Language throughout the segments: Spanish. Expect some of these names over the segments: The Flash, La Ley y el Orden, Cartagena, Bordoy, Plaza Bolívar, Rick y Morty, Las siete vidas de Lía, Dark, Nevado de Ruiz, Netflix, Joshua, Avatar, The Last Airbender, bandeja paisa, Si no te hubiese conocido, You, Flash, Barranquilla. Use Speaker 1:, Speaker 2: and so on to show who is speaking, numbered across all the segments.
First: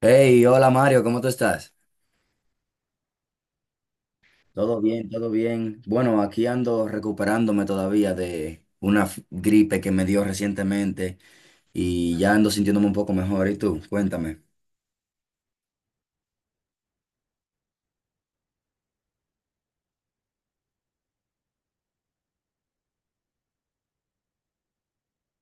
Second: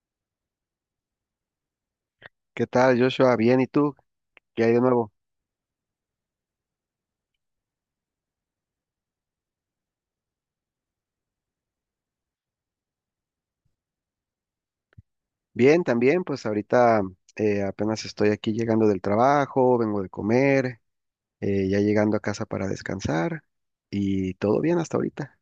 Speaker 1: Hey, hola Mario, ¿cómo tú estás?
Speaker 2: ¿Qué tal, Joshua? Bien, ¿y tú? ¿Qué hay
Speaker 1: Todo
Speaker 2: de
Speaker 1: bien,
Speaker 2: nuevo?
Speaker 1: todo bien. Bueno, aquí ando recuperándome todavía de una gripe que me dio recientemente y ya ando sintiéndome un poco mejor. ¿Y tú? Cuéntame.
Speaker 2: Bien, también, pues ahorita apenas estoy aquí llegando del trabajo, vengo de comer, ya llegando a casa para descansar y todo bien hasta ahorita.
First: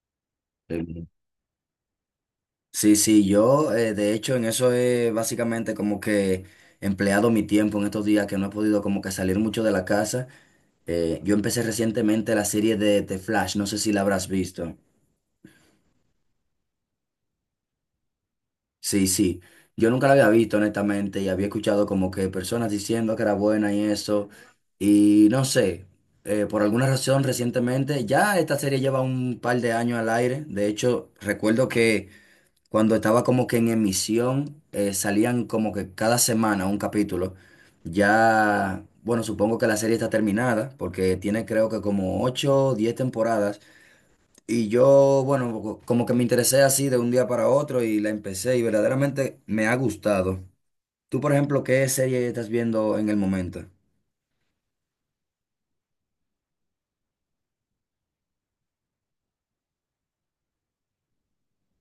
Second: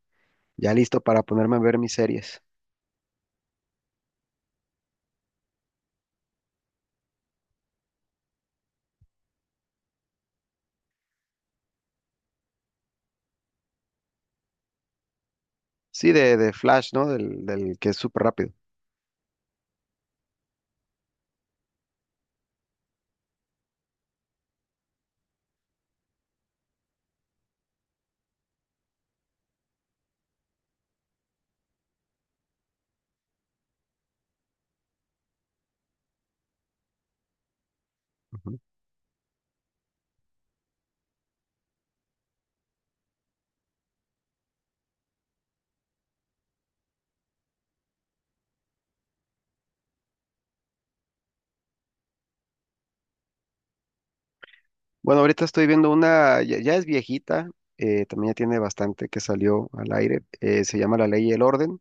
Speaker 2: Ya listo
Speaker 1: Eh,
Speaker 2: para ponerme a ver mis series.
Speaker 1: Sí, sí, yo de hecho en eso he básicamente como que empleado mi tiempo en estos días que no he podido como que salir mucho de la casa. Yo empecé recientemente la serie de The Flash, no sé si la habrás visto.
Speaker 2: Sí, de Flash, ¿no? Del que es súper rápido.
Speaker 1: Sí, sí. Yo nunca la había visto, honestamente, y había escuchado como que personas diciendo que era buena y eso. Y no sé, por alguna razón recientemente, ya esta serie lleva un par de años al aire. De hecho, recuerdo que cuando estaba como que en emisión, salían como que cada semana un capítulo.
Speaker 2: Ujú.
Speaker 1: Ya, bueno, supongo que la serie está terminada, porque tiene creo que como 8 o 10 temporadas. Y yo, bueno, como que me interesé así de un día para otro y la empecé y verdaderamente me ha gustado. Tú, por ejemplo, ¿qué serie estás viendo en el momento?
Speaker 2: Bueno, ahorita estoy viendo una, ya, ya es viejita, también ya tiene bastante que salió al aire. Se llama La Ley y el Orden,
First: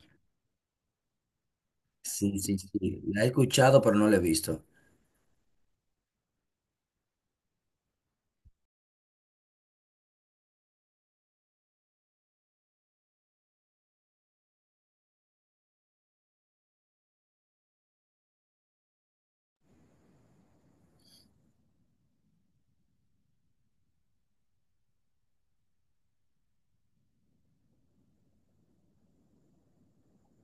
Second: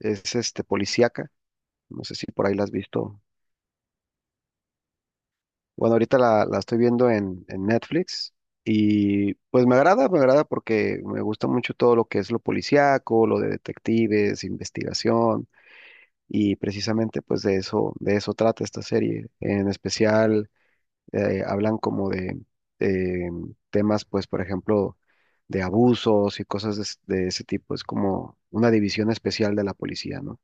Speaker 2: es este policíaca, no sé si
Speaker 1: Sí,
Speaker 2: por ahí
Speaker 1: sí,
Speaker 2: la has
Speaker 1: sí.
Speaker 2: visto.
Speaker 1: La he escuchado, pero no la he visto.
Speaker 2: Bueno, ahorita la estoy viendo en Netflix y pues me agrada porque me gusta mucho todo lo que es lo policíaco, lo de detectives, investigación y precisamente pues de eso trata esta serie. En especial hablan como de eh, temas pues por ejemplo de abusos y cosas de, de ese tipo. Es como una división especial de la policía, ¿no?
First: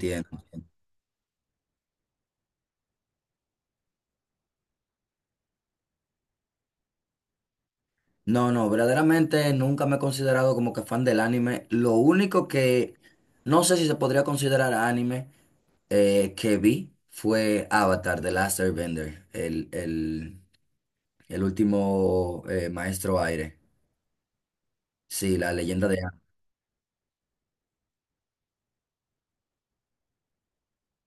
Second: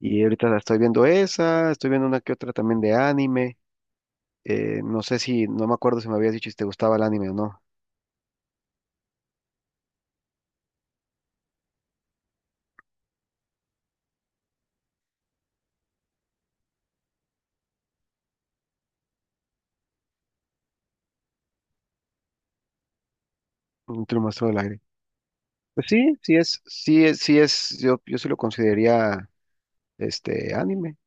Speaker 2: Y ahorita la estoy viendo esa, estoy viendo una que otra también de anime. No sé si, no me acuerdo si me habías dicho si te gustaba el anime o no.
Speaker 1: No, no, verdaderamente nunca me he considerado como que fan del anime. Lo único que no sé si se podría considerar anime que vi fue Avatar, The Last Airbender, el último maestro aire.
Speaker 2: Un te lo del aire.
Speaker 1: Sí, la
Speaker 2: Pues
Speaker 1: leyenda de
Speaker 2: sí,
Speaker 1: Aang.
Speaker 2: sí es, sí es, sí es, yo sí lo consideraría este anime,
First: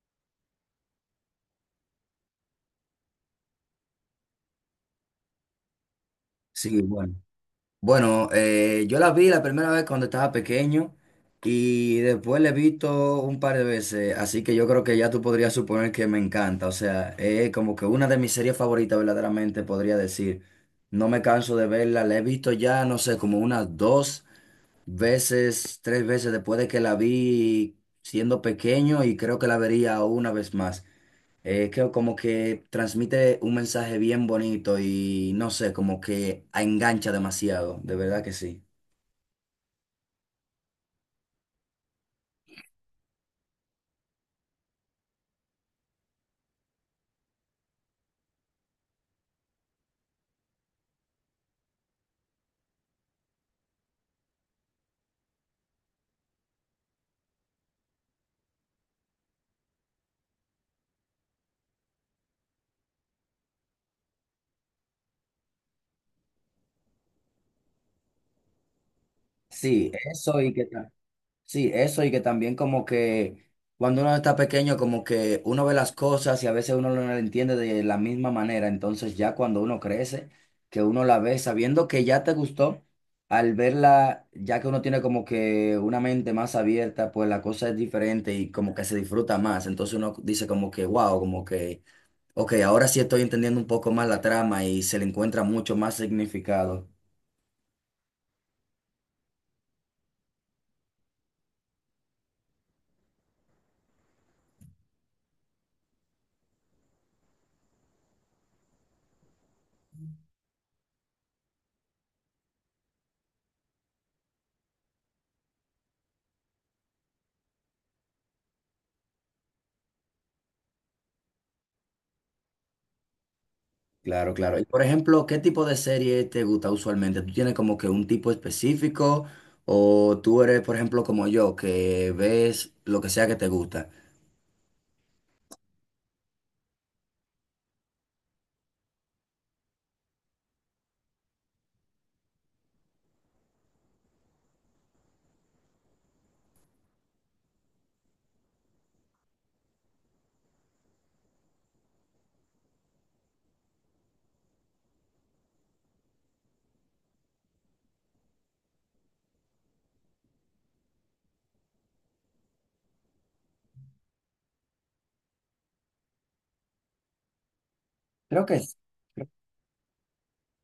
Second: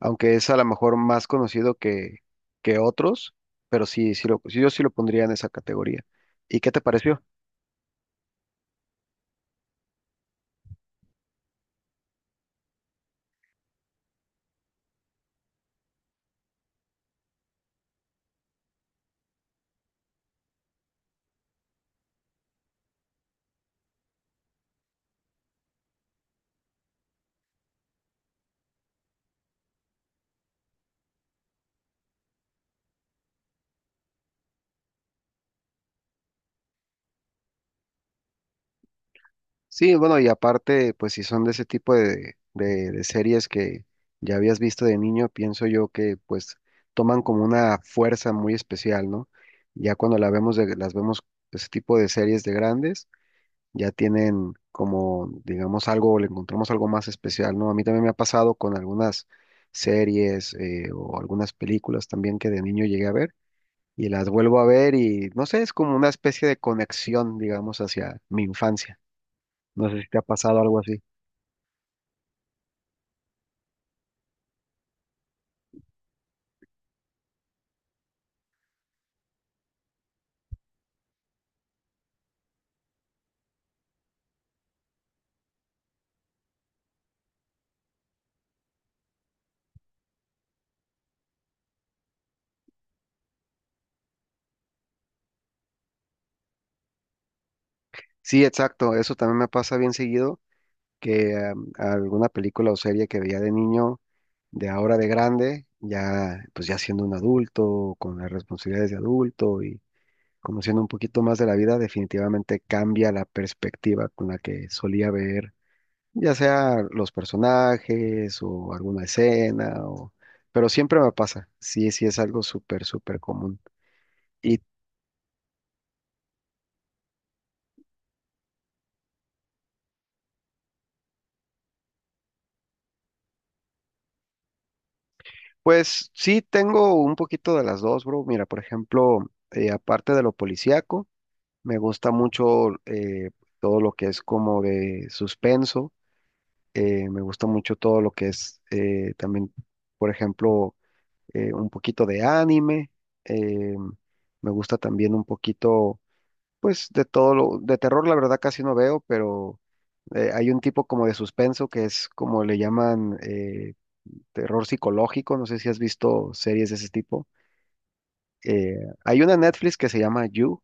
Speaker 2: aunque es a lo mejor más conocido que otros, pero sí, sí lo, sí, yo sí lo pondría en esa categoría. ¿Y qué te
Speaker 1: Sí, bueno.
Speaker 2: pareció?
Speaker 1: Bueno, yo la vi la primera vez cuando estaba pequeño y después la he visto un par de veces, así que yo creo que ya tú podrías suponer que me encanta, o sea, es como que una de mis series favoritas verdaderamente podría decir. No me canso de verla, la he visto ya, no sé, como unas dos veces, tres veces después de que la vi siendo pequeño y creo que la vería una vez más, es que como que transmite un mensaje bien bonito y no sé, como que engancha demasiado, de verdad que sí.
Speaker 2: Sí, bueno, y aparte, pues si son de ese tipo de, de series que ya habías visto de niño, pienso yo que pues toman como una fuerza muy especial, ¿no? Ya cuando las vemos ese tipo de series de grandes, ya tienen como, digamos, algo, le encontramos algo más especial, ¿no? A mí también me ha pasado con algunas series o algunas películas también que de niño llegué a ver y las vuelvo a ver y no sé, es como una especie de conexión, digamos, hacia mi infancia. No
Speaker 1: Sí,
Speaker 2: sé si te ha
Speaker 1: eso y
Speaker 2: pasado
Speaker 1: que
Speaker 2: algo así.
Speaker 1: sí, eso y que también como que cuando uno está pequeño, como que uno ve las cosas y a veces uno no las entiende de la misma manera. Entonces ya cuando uno crece, que uno la ve sabiendo que ya te gustó, al verla, ya que uno tiene como que una mente más abierta, pues la cosa es diferente y como que se disfruta más. Entonces uno dice como que, wow, como que ok, ahora sí estoy entendiendo un poco más la trama y se le encuentra mucho más significado.
Speaker 2: Sí, exacto, eso también me pasa bien seguido, que alguna película o serie que veía de niño, de ahora de grande, ya pues ya siendo un adulto, con las responsabilidades de adulto y conociendo un poquito más de la vida, definitivamente cambia la perspectiva con la que solía ver, ya sea los personajes o alguna escena, o... pero siempre me pasa, sí, sí es algo súper, súper común.
Speaker 1: Claro, claro.
Speaker 2: ¿Y
Speaker 1: Y por ejemplo, ¿qué tipo de serie te gusta usualmente? ¿Tú tienes como que un tipo específico o tú eres, por ejemplo, como yo, que ves lo que sea que te gusta?
Speaker 2: pues sí, tengo un poquito de las dos, bro? Mira, por ejemplo, aparte de lo policíaco, me gusta mucho todo lo que es como de suspenso. Me gusta mucho todo lo que es también, por ejemplo, un poquito de anime. eh, Me gusta también un poquito, pues, de todo lo de terror. La verdad casi no veo, pero hay un tipo como de suspenso que es como le llaman terror psicológico. No sé si has visto series de ese tipo.
Speaker 1: Creo que
Speaker 2: eh,
Speaker 1: es.
Speaker 2: Hay una en Netflix que se llama You,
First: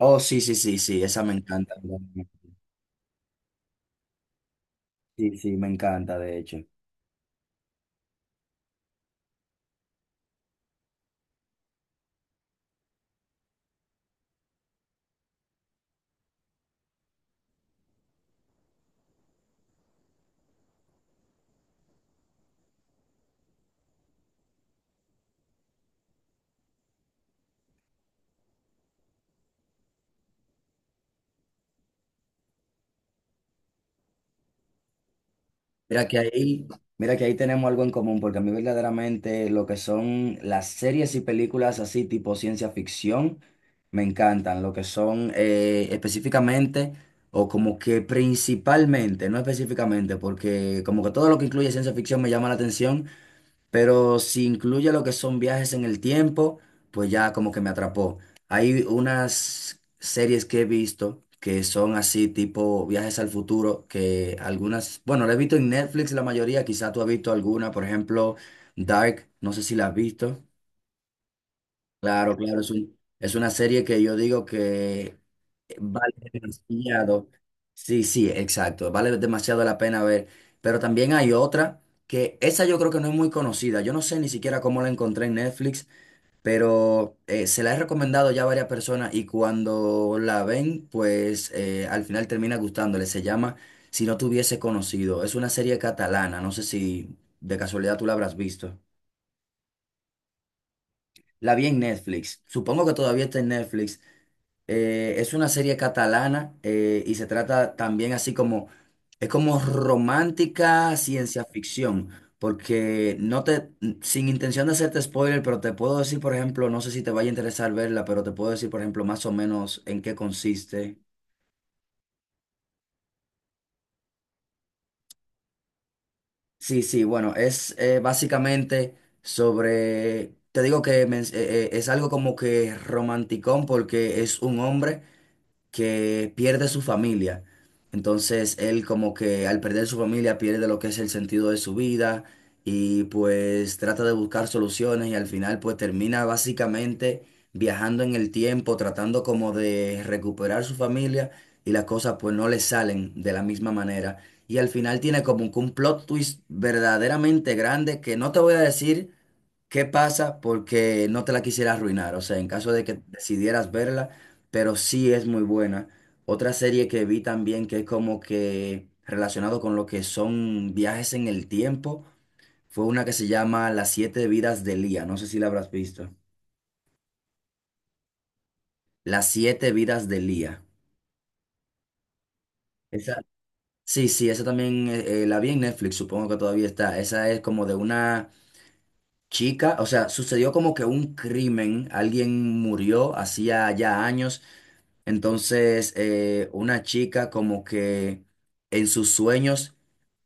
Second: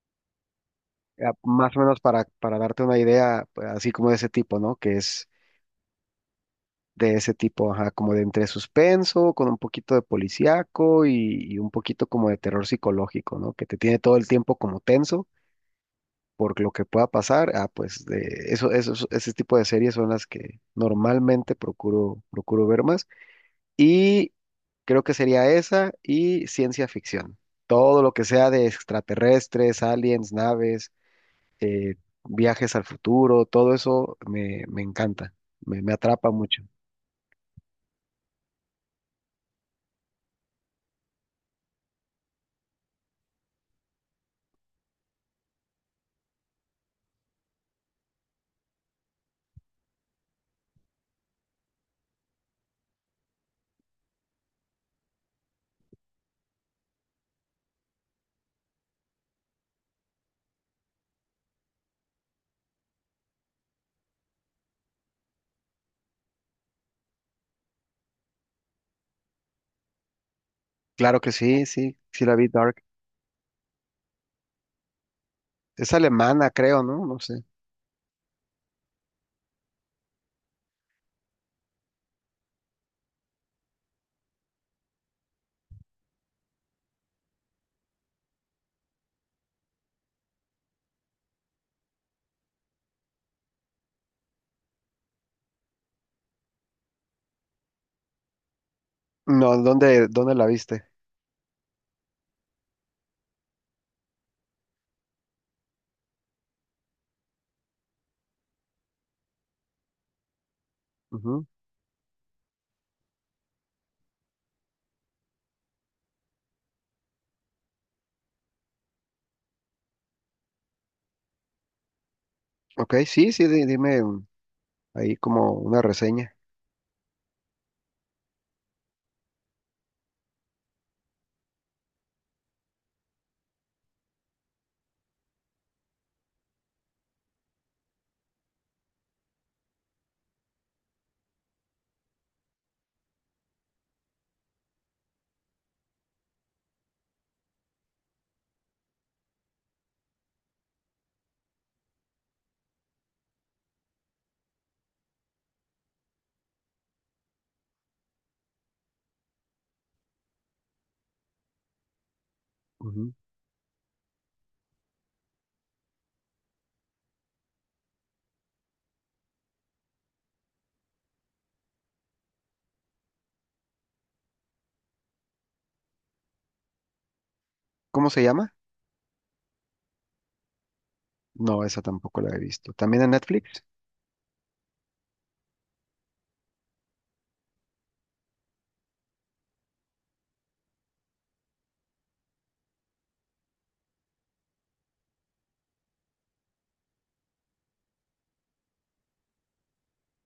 Speaker 1: Oh, sí, sí, sí, sí, esa me encanta.
Speaker 2: más o menos para darte una idea, pues, así como de ese tipo, ¿no? Que es
Speaker 1: Sí, sí, me encanta, de hecho.
Speaker 2: de ese tipo, ajá, como de entre suspenso, con un poquito de policíaco y un poquito como de terror psicológico, ¿no? Que te tiene todo el tiempo como tenso por lo que pueda pasar. Ah, pues de eso, ese tipo de series son las que normalmente procuro, procuro ver más. Y creo que sería esa y ciencia ficción. Todo lo que sea de extraterrestres, aliens, naves eh, viajes al futuro, todo eso me, me encanta, me
Speaker 1: Mira que
Speaker 2: atrapa mucho.
Speaker 1: ahí, mira que ahí tenemos algo en común, porque a mí verdaderamente lo que son las series y películas así tipo ciencia ficción me encantan, lo que son específicamente o como que principalmente, no específicamente, porque como que todo lo que incluye ciencia ficción me llama la atención, pero si incluye lo que son viajes en el tiempo, pues ya como que me atrapó. Hay unas series que he visto que son así tipo viajes al futuro, que algunas, bueno, la he visto en Netflix la mayoría, quizá tú has visto alguna, por ejemplo, Dark, no sé si la has visto.
Speaker 2: Claro que sí, sí, sí
Speaker 1: Claro,
Speaker 2: la vi
Speaker 1: claro, es
Speaker 2: Dark.
Speaker 1: un, es una serie que yo digo que
Speaker 2: Es
Speaker 1: vale
Speaker 2: alemana, creo, ¿no? No
Speaker 1: demasiado.
Speaker 2: sé.
Speaker 1: Sí, sí, exacto. Vale demasiado la pena ver. Pero también hay otra que esa yo creo que no es muy conocida. Yo no sé ni siquiera cómo la encontré en Netflix, pero se la he recomendado ya a varias personas y cuando la ven, pues al final termina gustándole. Se llama Si no te hubiese conocido. Es una serie catalana. No sé si de casualidad tú la habrás visto.
Speaker 2: No, ¿dónde, dónde la viste?
Speaker 1: La vi en Netflix. Supongo que todavía está en Netflix. Es una serie catalana y se trata también así como, es como romántica ciencia
Speaker 2: Ujú.
Speaker 1: ficción, porque no te, sin intención de hacerte spoiler, pero te puedo decir, por ejemplo, no sé si te vaya a interesar verla, pero te puedo decir, por ejemplo, más o menos en qué consiste.
Speaker 2: Ok, sí, sí, dime un ahí como una reseña.
Speaker 1: Sí, sí, bueno, es básicamente sobre, te digo que es algo como que romanticón porque es un hombre que pierde su familia. Entonces él como que al perder su familia pierde lo que es el sentido de su vida y pues trata de buscar soluciones y al final pues termina básicamente viajando en el tiempo, tratando como de recuperar su familia y las cosas pues no le salen de la misma manera. Y al final tiene como que un plot twist verdaderamente grande que no te voy a decir ¿qué pasa? Porque no te la quisiera arruinar, o sea, en caso de que
Speaker 2: Ujú.
Speaker 1: decidieras verla, pero sí es muy buena. Otra serie que vi también que es como que relacionado con lo que son viajes en el tiempo, fue una que se llama Las siete vidas de Lía, no sé si la habrás visto.
Speaker 2: ¿Cómo se llama?
Speaker 1: Las siete vidas de Lía.
Speaker 2: No, esa tampoco la he visto. ¿También en
Speaker 1: Esa,
Speaker 2: Netflix?
Speaker 1: sí, sí, esa también la vi en Netflix, supongo que todavía está. Esa es como de una chica, o sea, sucedió como que un crimen, alguien murió hacía ya años. Entonces, una chica como que en sus sueños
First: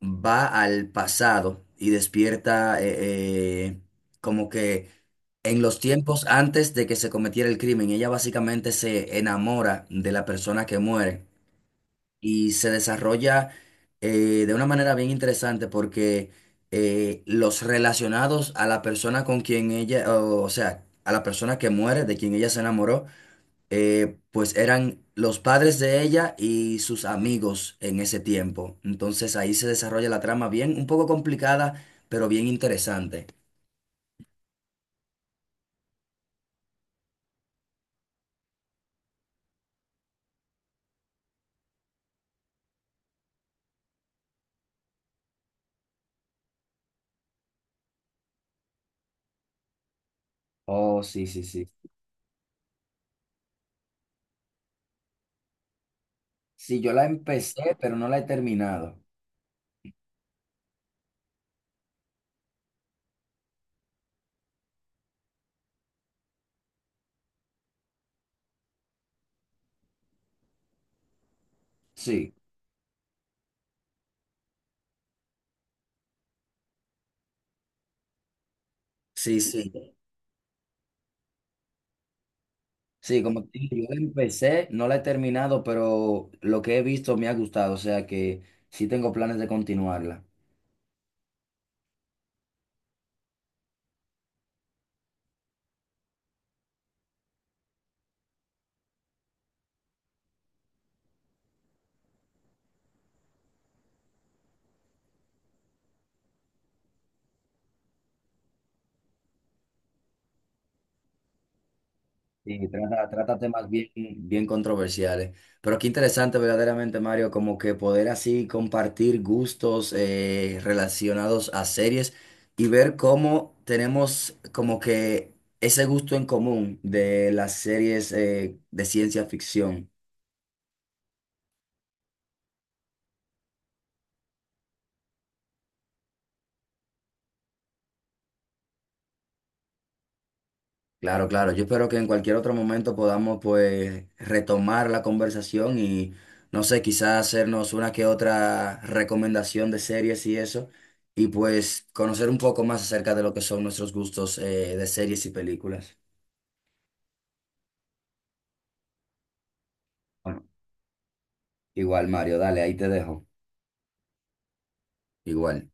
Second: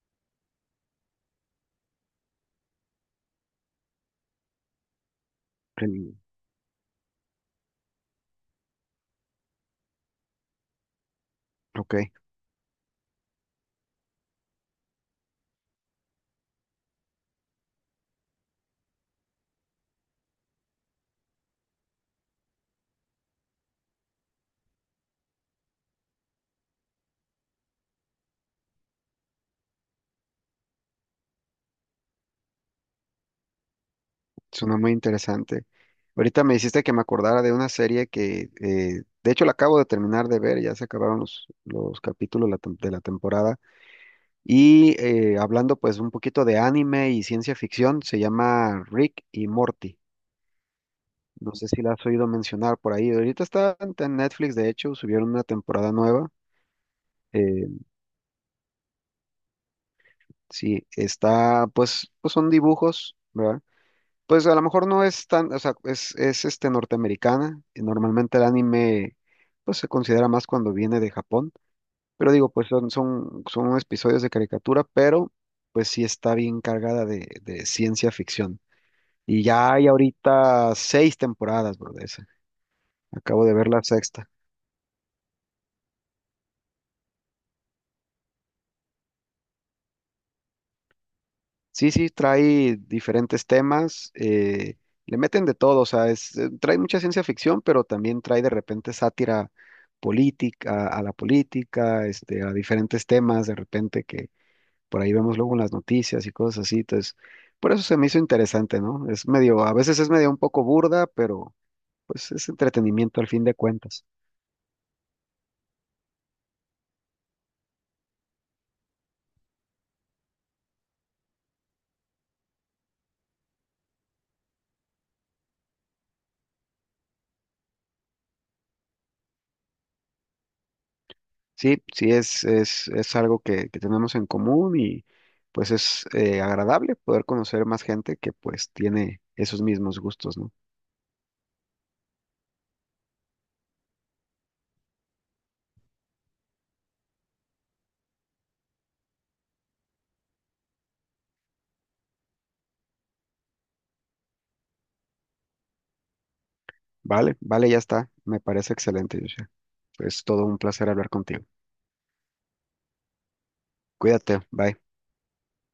Speaker 1: va al pasado y despierta como que en los
Speaker 2: El
Speaker 1: tiempos antes de que se cometiera el crimen. Ella básicamente se enamora de la persona que muere
Speaker 2: ok,
Speaker 1: y se desarrolla de una manera bien interesante porque los relacionados a la persona con quien ella, o sea, a la persona que muere, de quien ella se enamoró, pues eran los padres de ella y sus amigos en ese tiempo. Entonces ahí se desarrolla la trama bien, un poco complicada, pero bien interesante.
Speaker 2: suena muy interesante. Ahorita me hiciste que me acordara de una serie que, de hecho, la acabo de terminar de ver, ya se acabaron los capítulos de la temporada. Y hablando pues un poquito de anime y ciencia ficción, se llama Rick y Morty.
Speaker 1: Oh, sí, sí,
Speaker 2: No sé
Speaker 1: sí.
Speaker 2: si la has oído mencionar por ahí. Ahorita está en Netflix, de hecho, subieron una temporada nueva.
Speaker 1: Sí, yo la empecé,
Speaker 2: Eh,
Speaker 1: pero no la he terminado.
Speaker 2: sí, está, pues, pues son dibujos, ¿verdad? Pues a lo mejor no es tan, o sea, es este norteamericana. Y normalmente el anime, pues se considera más cuando viene de Japón. Pero
Speaker 1: Sí,
Speaker 2: digo, pues son, son, son episodios de caricatura, pero pues sí está bien cargada de ciencia ficción.
Speaker 1: sí,
Speaker 2: Y ya hay
Speaker 1: sí.
Speaker 2: ahorita 6 temporadas, bro, de esa.
Speaker 1: Sí, como
Speaker 2: Acabo de
Speaker 1: te
Speaker 2: ver
Speaker 1: digo,
Speaker 2: la
Speaker 1: yo la
Speaker 2: sexta.
Speaker 1: empecé, no la he terminado, pero lo que he visto me ha gustado, o sea que sí tengo planes de continuarla.
Speaker 2: Sí, sí, trae diferentes temas, le meten de todo, o sea, es, trae mucha ciencia ficción, pero también trae de repente sátira política, a la política, este, a diferentes temas, de repente que por ahí vemos luego en las noticias y cosas así. Entonces, por eso se me hizo interesante, ¿no? Es medio, a veces es medio un poco burda, pero pues es
Speaker 1: Sí, trata,
Speaker 2: entretenimiento al
Speaker 1: trata
Speaker 2: fin de
Speaker 1: temas bien,
Speaker 2: cuentas.
Speaker 1: bien controversiales. Pero qué interesante verdaderamente, Mario, como que poder así compartir gustos relacionados a series y ver cómo tenemos como que ese gusto en común de las series de ciencia ficción.
Speaker 2: Sí, sí, es algo que tenemos en común y pues es agradable poder conocer más gente que pues tiene esos mismos gustos, ¿no?
Speaker 1: Claro, claro. Yo espero que en cualquier otro momento podamos pues retomar la conversación y no sé, quizás hacernos una que otra recomendación de series y eso, y pues conocer un poco más acerca de lo que son nuestros gustos de series y películas.
Speaker 2: Vale, vale, ya está. Me parece excelente, Joshua. Es
Speaker 1: Bueno,
Speaker 2: todo un placer hablar contigo.
Speaker 1: igual, Mario, dale, ahí te dejo.
Speaker 2: Cuídate, bye.
Speaker 1: Igual.